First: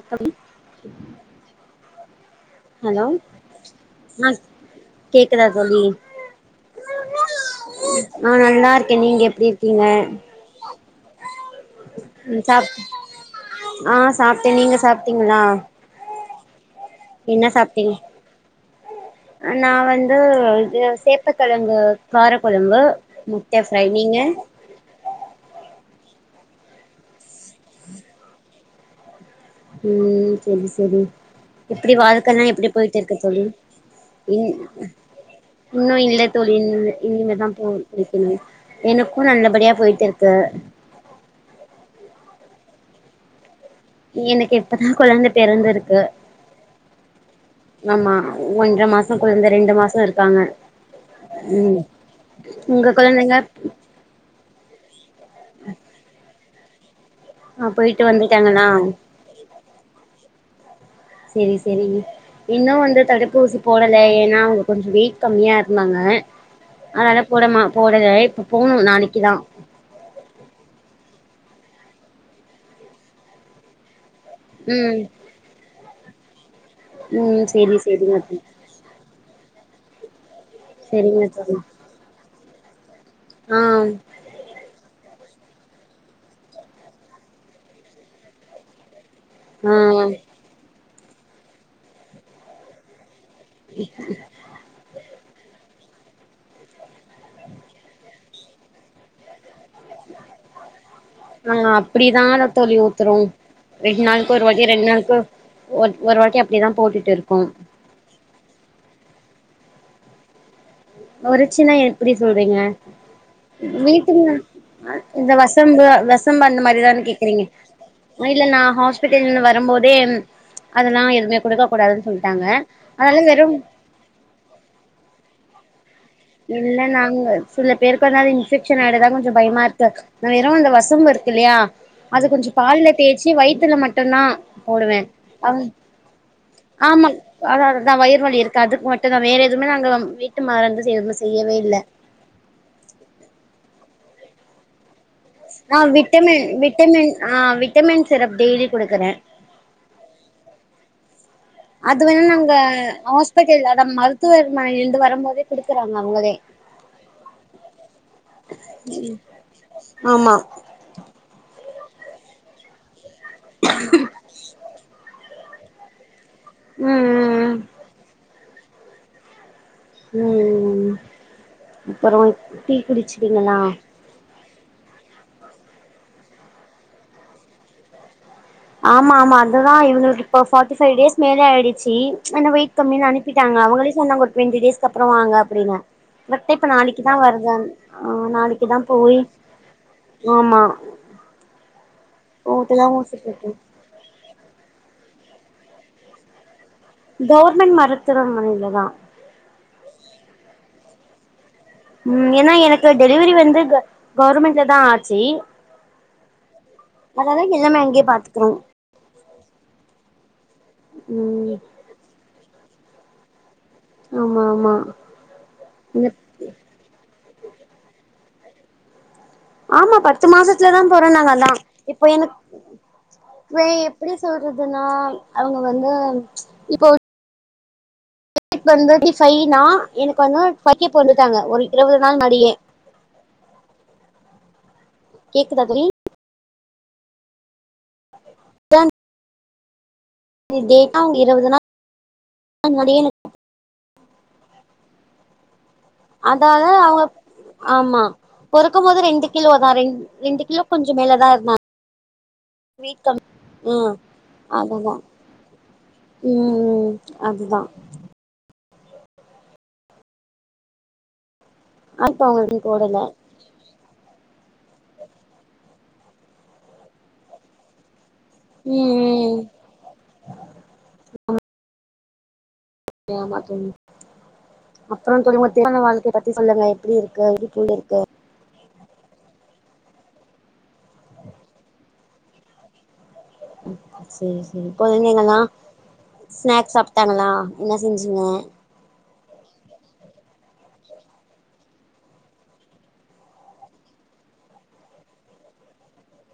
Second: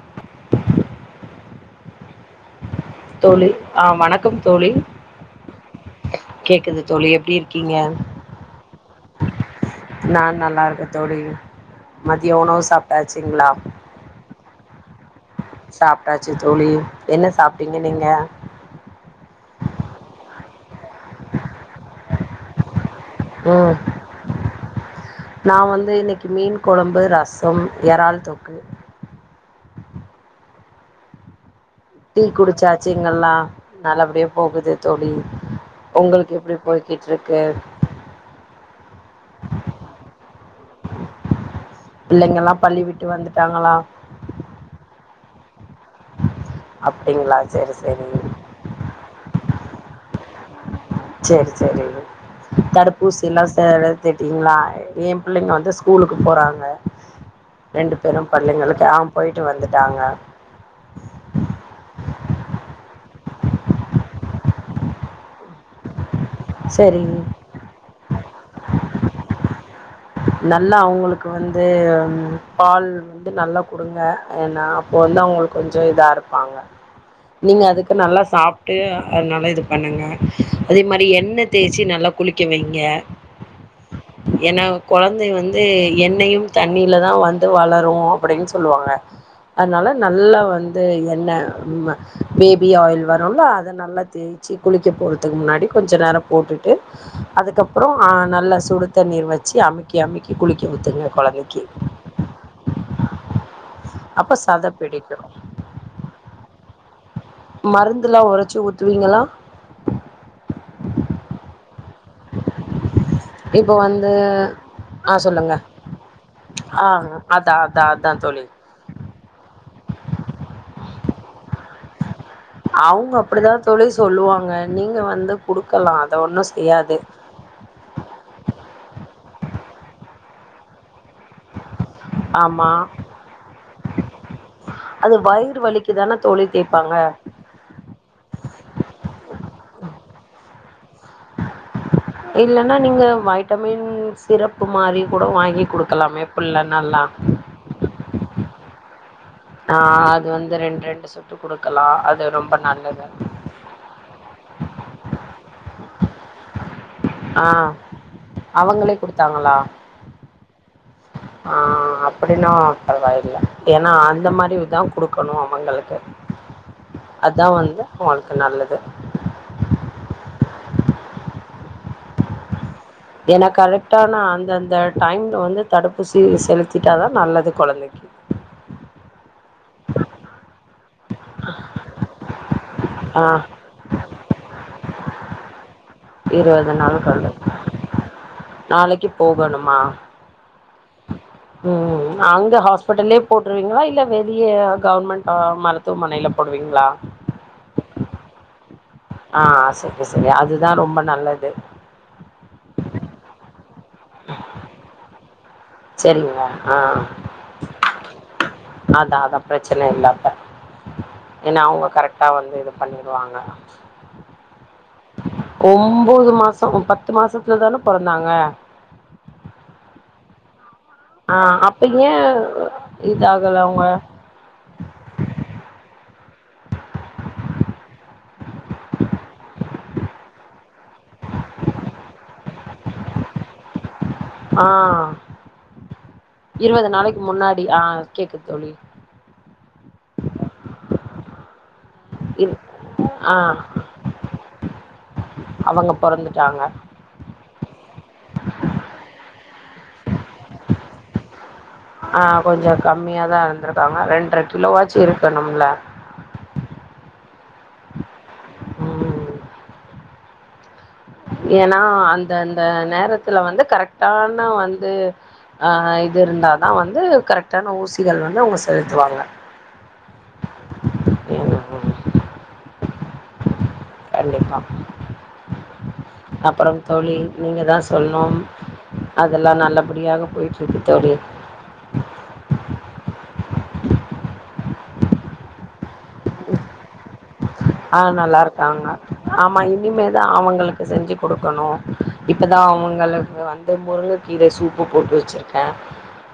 எப்படி தொழி ஆஹ் வணக்கம் தோழி கேக்குதா தோழி கேக்குது தோழி எப்டி இருக்கீங்க ஆ நல்லா இருக்கே நீங்க எப்டி இருக்கீங்க நான் நல்லா இருக்க தொடையு மதிய ம் உணவு சாப் சாப்ட்டாச்சிங்களா ஆ சாப்ட்டே நீங்க சா த்தீங்ளா ச்சு தோழி என்ன சாப்ட்டீங்க நீங்க நான் வந்து இ சேப்பக்கழங்கு கார கொழம்பு முட்ட ம் ஃப்ரை நீங்க ந்து இன்னைக்கு மீன் கொழம்பு ரசம் இறால் தொக்கு உம்ம் செரி செரி எப்டி டீ வாழ்க்கலா எப்படி போயிட்டு இருக்க குடிச்சாச்சுங்கல்லா தொழி நல்லபடியா இன் போகுது தோழி இன்னும் இல்ல உங்களுக்கு தோழி எப்டி இங்கிமே போய்கிட்ருக்கு தான் போ படிக்கண எனக்கும் நல்லபடியா போயட்டு இருக்க த பிள்ளங்கல்லா பள்ளி விட்டு வந்துட்டாங்களா எனக்கு இப்பதா குழந்தை பிறந்து இருக்கு அப்டிங்களா செரி க செரி ஆமா ஒன்ற மாசோம் குழந்த ரெண்டு மாசோ இருக்காங்க சரி ம் சரிங்க உங்க தடுப்பூசி கொழந்தைங்க எல்லா செலு துட்டீங்களா எ பிள்ளைங்க வந்து ஸ்கூலுக்கு போறாங்க ஆ ரெண்டு போயிட்டு பேரு வந்துட்டாங்களா பள்ளிங்களுக்கு ஆ போயிட்டு வந்துட்டாங்க செரி செரி இன்னு வந்து தடுப் தடுப்பு ஊசி போடல ஏன்னா அவங்க கொஞ்சு வெயிட் கம்மியா இருந்தாங்க சரி அதனால போடம போடல இப்ப போணு நாளைக்குதா நல்லா அவங்களுக்கு வந்து பால் வந்து நல்லா குடுங்க ஏன்னா அப்போ ம் வந்து அவங்களுக்கு கொஞ்சு இதா இருக்கு வாங்க ம் நீங்க செரி அதுக்கு செரிங்க நல்லா தோழி சாப்பிட்டு அது நல்லா இது பண்ணுங்க அதே மாரி செரிங்க எண்ணெ தோழி தேய்ச்சு நல்லா குளிப் க்க வெயிங்க ஆ ஏன்னா கொழந்தைங்க வந்து எண்ணெயும் தண்ணியில தா வந்து வளரு அப்பிடின்னு சொல்லுவாங்க ஆ அதனால நல்லா வந்து து எண்ண ம் பேபி ஆயில் வ [unintelligible] அதை நல்லா தேய்ச்சு குளிக்க போடுது துக்கு முன்னாடி கொஞ்சு நேரோ போட்டுட்டு அதுக்கப்புறோ ஆ நல்ல சுடு தண்ணீர் வச் ஆ அப்படிதான் தோழி ஊத்துரோ ரெண்டு நாளைக்கு அப்ப ஒரு வாட்டி சத ரெண்டு பிடிக்கு நாளைக்கு ஒ ஒரு வாட்டி அப்படிதா போட்டுட்டு இருக்கோ மருந்துலா உரைச்சு ஊத்துவீங்களா ஒரு சின்ன என் எப்பிடி சொல்றீங்க இப்ப வந்து வீட்டுல ஆ இந்த வசம்பு வெசம்பு அந்த ஆ மாரிதான கேக்குறீங்க அதா அதா அதா இல்ல தோழி நா ஹாஸ்பிட்டல்ருந்து வரும்போதே அதெல்லா எதுமே குடுக்க போடாதுன்டு சொல்லு அவங்க அப்படிதா தோழி சொல்லுவாங்க நீங்க வந்து குடுக்கலா ஒன்னு இல்ல செய்யாது நாங்க சில பேருக்கு வந்து அது ன்வெக்க்ஷன் [unintelligible] ஆயிடுதா கொஞ்சு பயமா இருக்கு வெறு அந்த வசம்பு இருக் இல்லையா அது கொஞ்சு ஆமா பால்ல தேச்சி வயித்துல மட்டுன்தா போடுவே அது அ வயிறு வலிக்கு தானே தோழி தேய்ப்பாங்க ஆமா அது அதுதா வயிறுவழி இருக்குகாது மட்டுதா வேற எதுவுமே அங்க [unintelligible] மறந்த செய் இல்லன்னா நீங்க வைட்டமின்ஸ் சிறப்பு மாறி ஆ விட்டமின் விட்டமின் ஆ விட்டமின் சிரப் டெய்லி குடுக்கரே ஆஹ் அது வந்து ரெண்டு ரெண்டு சொட் அது வேணா நாங்க ஹாஸ்பிட்டல அத மருத்துவமனில இருந்து வரும்போதே குடுக்குறாங்க அவுங்களே ஆஹ் அவங்களே குடுத்தாங்களா ஆமா ஆ அப்டின்னா பரவாயில் ல ஏன்னா அந்த மாரிதான் குடு கணும் அவங்களுக்கு ம் ம் அதான் வந்து அவங்களுக்கு நல்லது உம் ம் ம் அப்புறம் ஏனா கரெக்டானா அந்தந் ந்த டைம்ல வந்து தடுப்பூசிய செலுத்திட்டாதா நல்லது கொழந்தைக்கு ஆமாம்மாம் ஏனா இவளுக்கு தயிர்சா ஃபைவ் டேஸ் மேல ஆய்டுச்சு என்ன வெயிட் த்தமில்லைனு ஆ அனுப்பிட்டங்க அவங்களே சொன்னாங்க ஒரு டிவெண்ட்டி டேஸ்கப்ற வாங்க அப்டினா வெப்பத் இருவது நாள் நாளைக்குதா கொண்டு வருதாம் ஆஹ் நாளைக்குதா நாளைக்கு போய் போகணுமா ஆமா உம் ஆம் என்ன அந்த போட்டுதா ஊசி ஹாஸ்பிட்டல்லே போட்டு போட்டுருவீங்ளா இல்ல வே புதிய கவர்மெண்ட் ஆஹ் மருத்துவமனைல போட் கவர்மெண்ட் மருத்துவமனைல தா ஆஹ் செரிங்க செரிங்க அதுதா ரொம்ப நல்லது உம் ஏனா எனக்கு டெலிவரி வந்து கவ் கவர்மெண்ட்ல தா ஆச்சு செரிங்களா ஆஹ் அதனால எல்லாமே அங்கேயே பாத்துக்குறோ அதான் அதான் பிரச்சனை இல்லப்ப ம் என்ன அவங்க கரெக்ட் டா வந்து இது பண்ணிடுவாங்க ஆமா ஆமா ஒன்பது மாசம் பத்து மாசம் இலதான பொறந்தாங்க ஆமா பத்து மாசத்து வல தான் பொறந்தாங்க ஆ நாங் அப்ப இப்போ ஏ எனக்கு இதாகல அவங்க எப்படி சொல்றதுன்னா அவங்க வந்து இப்போ [inaudible] வந்து பைனா எனக்கு வந்து க்க [unintelligible] ஒரு இருபது நாள் மடியே ஆஹ் கேக்குதா தோழி இருபது நாளைக்கு முன்னாடி ஆஹ் கேக்குது தோழி ட்டாங இருபது நாள் இரு ஆ [unintelligible] அவங்க பொறந்துட்டாங்க அதாவ அவ ஆமா பொறக்கும்போது ரெண்டு கிலோதான் ரெ ரெண்டு கிலோ கொஞ்சம் மேல தான் இருந்தா ஆஹ் கொஞ்சம் கம்மியாதான் ம் இருந்திருக்காங்க ரெண்டரை அதுதா கிலோவாச்சு இருக்கணும்ல அதுதான் உம் ஏன்னா இப்ப அந்த அவங்களுக்கு அந்த போடல நேரத்துல வந்து கரெக்டா வந்து இது இருந்தா தான் வந்து கரெக்டான ஊசி இது எல்லாம் தான் அவங்க ம் செலுத்துவாங்க ம் ஏமாற்ற கண்டிப்பா அப்புறம் தொழபத்தான வாழ்க்கை பத்தி சொல்லுங்க அப்புறம் எப்படி இருக்கு இப்படி சொல்லிருக்கு அதெல்லாம் நல்லபடியாக போயிட்டு இருக்கு தோழி குழந்தைங்களாம் ஸ்நாக்ஸ் சாப்பிட்டாங்களா ஆஹ் நல்லா இருக்காங்க ஆமா இனிமேதான் அவங்களுக்கு செஞ்சு கொடுக்கணும் இப்பதான் அவங்களுக்கு வந்து முருங்கை கீரை சூப்பு போட்டு வச்சிருக்கேன்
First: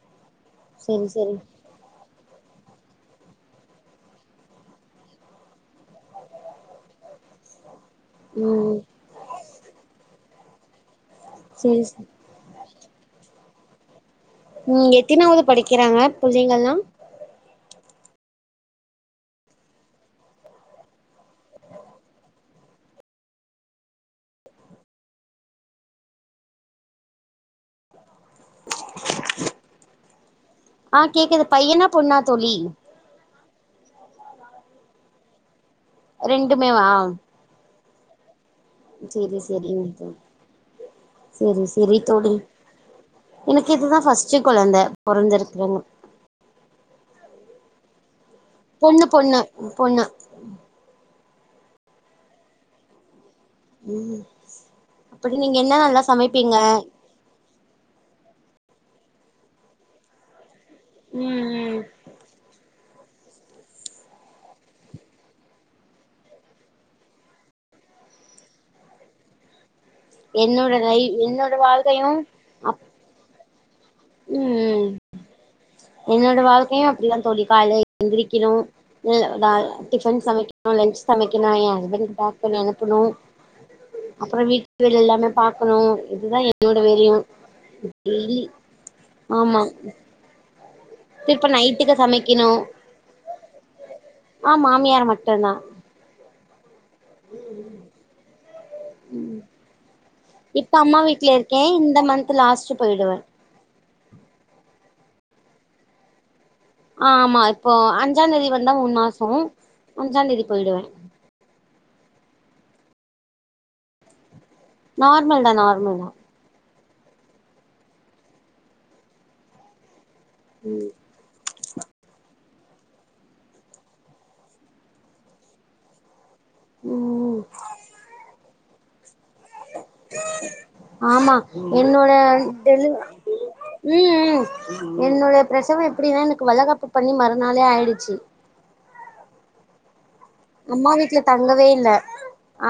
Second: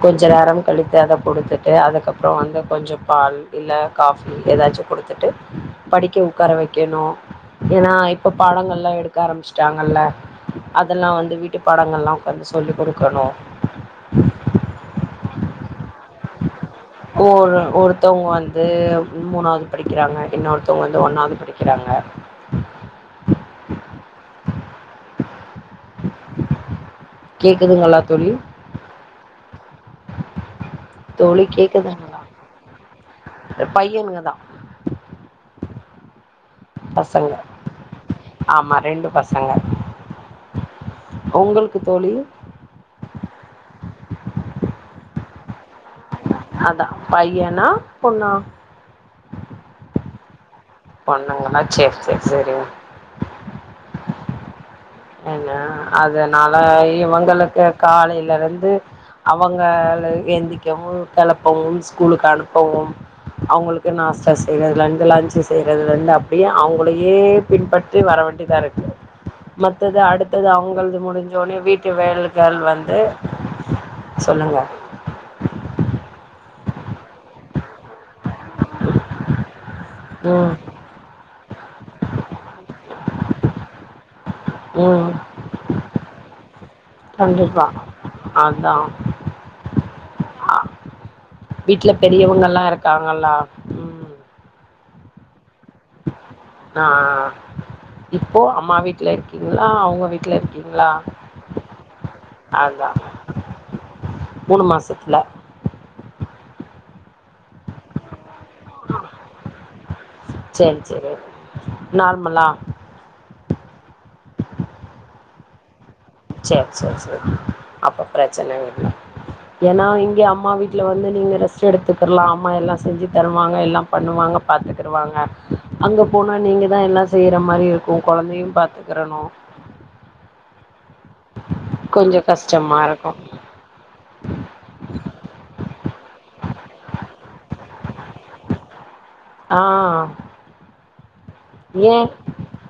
கொஞ்சம் கொஞ்ச நேரம் கழித்து சேரி அதை சேரி கொடுத்துட்டு அதுக்கப்புறம் வந்து கொஞ்சம் பால் இல்ல காபி ஏதாச்சும் கொடுத்துட்டு படிக்க உட்கார வைக்கணும் ஏன்னா இப்ப ம் பாடங்கள் எல்லாம் எடுக்க ஆரம்பிச்சுட்டாங்கல்ல அதெல்லாம் வந்து வீட்டு சேரி சேரி பாடங்களெல்லாம் உட்காந்து சொல்லி் கொடுக்கணும் உம் [unintelligible] உம் எத்தனாவது படிக்கிறாங்க புள்ளைங்கெல்லாம் ஒரு ஒருத்தவங்க வந்து மூணாவது படிக்கிறாங்க இன்னொருத்தவங்க வந்து ஒண்ணாவது படிக்கிறாங்க கேக்குதுங்களா தோழி ஆஹ் கேக்குது பையனா பொண்ணா தோழி பையனுங்கதான் ரெண்டுமே வா ஆமா ரெண்டு செரி பசங்க செரி ம் சேர் செரி செரி தோழி எனக்கு இதுதான் ஃபஸ்ட் கொழந்த பொறந்துறுக்காங்க அதான் பையனா பொண்ணா பொண்ணு பொண்ணு பொண்ணு பொண்ணுங்ளா செர் செர் சேரி உம் என்ன அதுனால இவங்களுக்கு காலேல இருந்து து அவங்கள எந்தி கவும் ம் கிளப்பவும் ம் ஸ்கூலுக்கு அனுப்பவும் அவுங்களுக்கு நாஸ்தா செய்யறதுல இருந்து லஞ்சு செய்யறதுல இருந்து அப்டியே அவுங்களையே பின்பற்றி வர வேண்டிதா இருக்கு மட் டுது அடுத்தது என்னோட அவுங்களது லை என்னோட முடிஞ்சோனே வீட்டு வேலைகள் வாழ்க்கையு வந்து சொல்லுங்க ம் என்னோட வாழ்க்கையும் அப்டிதான் தோழி காலேல எந்திரி கினும் இ லா டிஃபன் ம் சமைக்கணும் லன்ச் சமைக் ஏன்னா என் ஹஸ்பண்ட் பாக் பண்ணி அனுப்பனும் அப்புறம் வீட்டு வேல ம் எல்லாமே பாக்கணும் இதுதான் எ ன்னோட வேலயும் கண்டிப்பா. டெய்லி அதான். ஆமா அ திருப்ப வீட்ல நைட்டுக்கு சமைக்கணு பெரியவங்கல்லாம் இருக்காங்கல்லா உம் ஆ மாமியார் மட்டும்தான் ஆஹ் இப்போ அம்மா வீட்ல இருக்கீங்களா அவுங்க வீட்ல இப்ப இருக்கீங்களா அம்மா வீட்ல இருக்கே இந்த மந்த் லாஸ்ட் அதான் போயிடுவே மூணு மாசத் ல ஆ ஆமா இப்போ அன் அஞ்சாந்தேதி வந்தா மூணு மாசம் அஞ்சாந்தேதி சரி, போயிடுவேன் சரி. நார்மலா நார்மல்தா நார்மல்தா சேர் சேர் அப்ப பிரச்சன இல்ல ஏன்னா இங் க அம்மா வீட்ல வந்து நீங்க ரெஸ் ரெஸ்ட் எடுத்துக்கலாம் அம்மா எல்லாம் செஞ்சு தருவாங்க எல்லாம் பண்ணுவாங்க பாத்துக்குறுவாங்க அங்க போனா நீங்க தான் எல்லாம் செய்யற ம் மாரி இருக்கும் கொழந்தையும் பாத் துக்கறனும் ஆமா என்னோட கொஞ்சம் கஷ்டமா டெலி இருக்கும். உம் உம் என்னுடைய பிரசவம் எப்டினா எனக்கு வளகாப்பு பண்ணி மறுநாளே ஆய்டுச்சு ஆஹ் ம்மா வீட்ல தங்கவே இல்ல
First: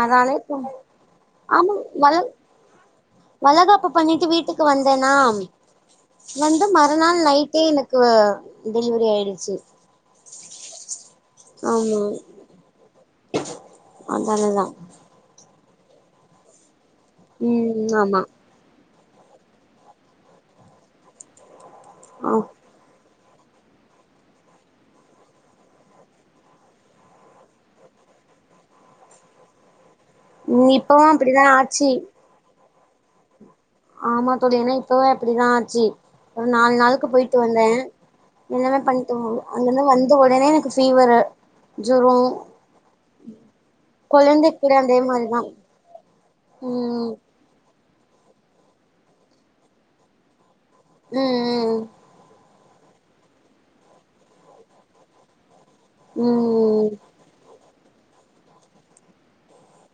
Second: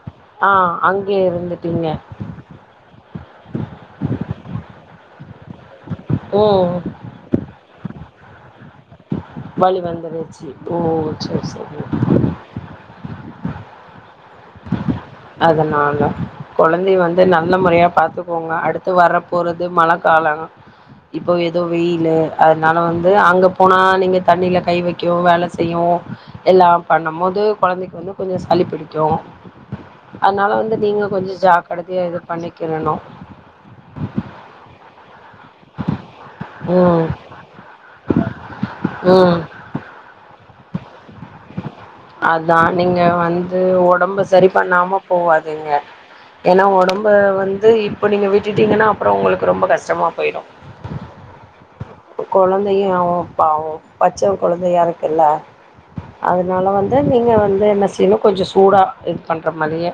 அதாலே ஆ இப்பொ அங்கே ஆமா இருந்துட்டீங்க வளழ் வளகாப்பு பண்ணிட்டு வீட்டுக்கு வந்தேனாம் வந்து ம் மறுநாள் நைட்டே எனக்கூ டெலிவிரி ஆய் வழி வந்துருச்சி ஓ சேர் செரி அத்னாலதா அதனால்ல கொழ ந்தை வந்து நல்ல முறையா ம் ஆமா பாத்துக்கோங்க அடுத் து வரப் போறது மழக்காலோ இப்போ எ தொ வெயில்லு ஆ அத்னால வந் து அங்கப் போனா நீங்க தண்ணில கை வைக்கூ வேல செய்யூ எல்லா பண்ணும் போது கொழந்தைக்கு வந்து கொஞ்சோ சளி புடிக்கு அத்னால வந்து இப்பவு நீங்க கொஞ்சொ அப்டிதா ஆச்சு ஜாக்கடத்தியா இது பண்ணிக் கின்னனொ இப்பூவே அப்பிடிதா ஆச்சி ஒரு நாள் நாள்க்கு ம் போயிட்டு வந்தே எல்லாமெ பண்டோ ம் அங்கந்து வந்தெ உடனே குச் ஃபீவரு ஜொரோ அதா நீங்க வந்தூ உடம்பு சரி கொழந்தைக் கூட அதே பண்ணாம மாரிதா போவாதிங்க ஏனா ம் உடம்பூ வந்து இப்பொ நீங்க விட்டுடீங்கனா அப்புறோ உங்குளுக்கு ரொம்ப கஷ்டமா போயிடு ம் குழந்தையூ ப்பாவூ பச்ச கொழந்தையா இருக்குல்ல அதுனால ம் வந்து நீங்க வந்து என்னஸ் சி இன்னு கொஞ்சொ சூடா இத் பண்ற மாதிரியே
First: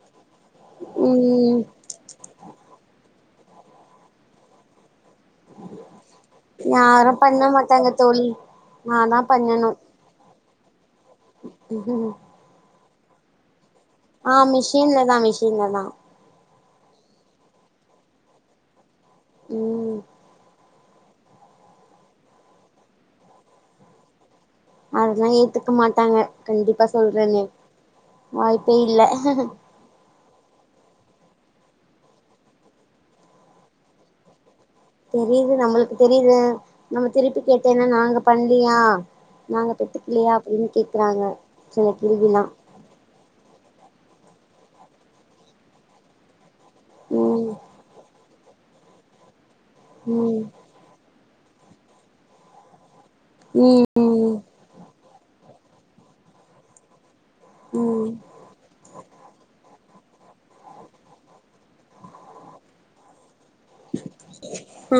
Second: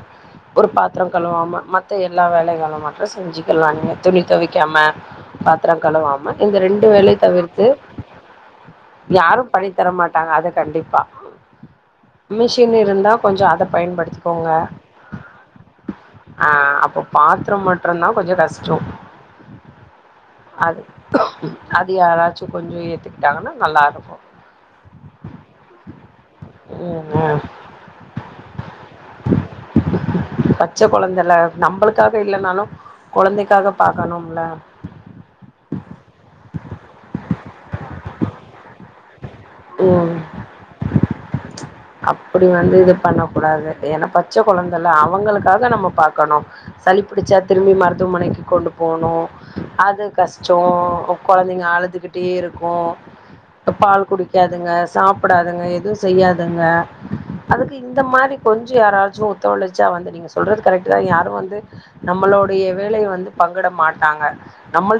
ஒரு பாத்துரங் ம் கழுவாம்ம மத்த எல்லா வேலைகளுமா இப்ப செஞ்சிகிலாங்க துணி தொவைக்காம பாத்திரங் கலுவாம்ம இந்த ரெண் இந்த யாரு வேல பண்ண தவிர்த்து மாட்டாங்க தோழி நான்தா யாரு பண்ணணு பணித்தர மாட்டாங்க அத கண்டிப்பா [inaudible] ருந்தா கொஞ்சொ அதப் ஆஹ் மிஷின்லதா மிஷின்லதா ஆஹ் அப்பொ பாத்திர மட்டுறுந்தா கொஞ்சொ கஷ்டோ உம் அது அது யாராச்சு கொஞ்சோ ஏத்துக்கிட்டாங்கன்னா நல்லாருக்கு அதெல்லா ஏத்துக்க மாட்டாங்க கண்டிப்பா ம் ம் சொல்றேனே வாய்ப்பே இல்ல பச்ச கொழந்தல நம்மளுக்காக இல்லன்னாலோ கொழந்தைக்காக பாக்கணோம்ல தெரியுது நம்முளுக்கு தெரியுது நம்ம திருப்பி கேட்டேனா நாங்க பண்லியா நாங்க ம் பெத்துக்கலையா அப்டின்னு கேக்குறாங்க சில கேள்விலா அப்படி வந்து இது பண்ண கூடாது என்ன பத் பச்ச கொழந்தல்ல அவுங்களுக்காக நம்ம பாக்கணோ சளி பிடிச்சா ம் திரும்பி மருத்துவமனைக்கு கொண்டு போவனோ அது ம் கஷ்டோ கொழந்தைங்க அழுதுக்கிட்டே இருக்கோ ம் பால் குடி ம் காதுங்க சாப் ப்டாதுங்க எதுவும் செய்யாதுங்க அதுக்கு இந்த ம் மாரி கொஞ்சோ யாராச்சோ ஒத்தோழச்சா வந்து நீங் சொல்றது கரெக்ட் தா யாரோ வந்து நம்மளோடைய வேலய வந்து பங்கிட மாட்டாங்க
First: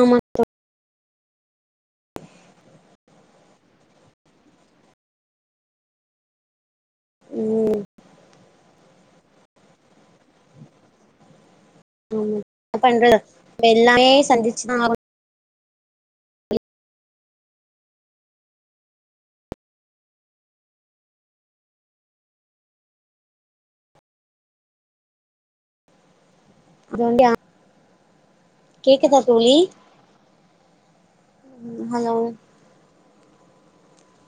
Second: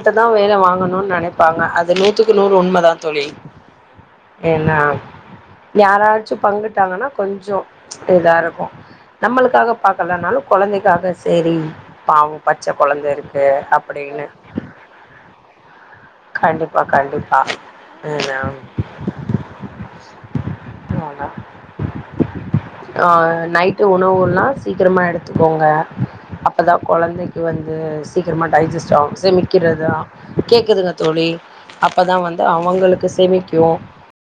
ஆமா வேலய வாங்கனோ நெ நெனைப்பாங்க அது நூத்துக்கு நூறு உண்மதா தோழி என்ன யாராச்சு பங்கிட் டாங்கனா கொஞ்சோ ம் இதா இருக்கோ நம்மளுக்காக பாக்கலனாலோ கொழந்தைக்காக சேரி ஆமா பச்ச என்ன கொழந்த பண்றது இருக்கு நம்ம எல்லாமே அப்டின்னு சந்திச்சுதா ஆகனோ கண்டிப்பா கண்டிப்பா [unintelligible] [unintelligible] ஆ நைட்டு உணவுலா சீக்கரமா எடுத்துக்கோங்க அப் பதா கொழந்தைக்கு வந்து சீக்கிரமா டைஜஸ்ட் ஆவோ கேக்குதா தோழி செமிக்கிறதா கேக்குதுங்க தோழி அப்போதா ஹலோ வந்து அவுங்குளுக்கு [unintelligible] யோ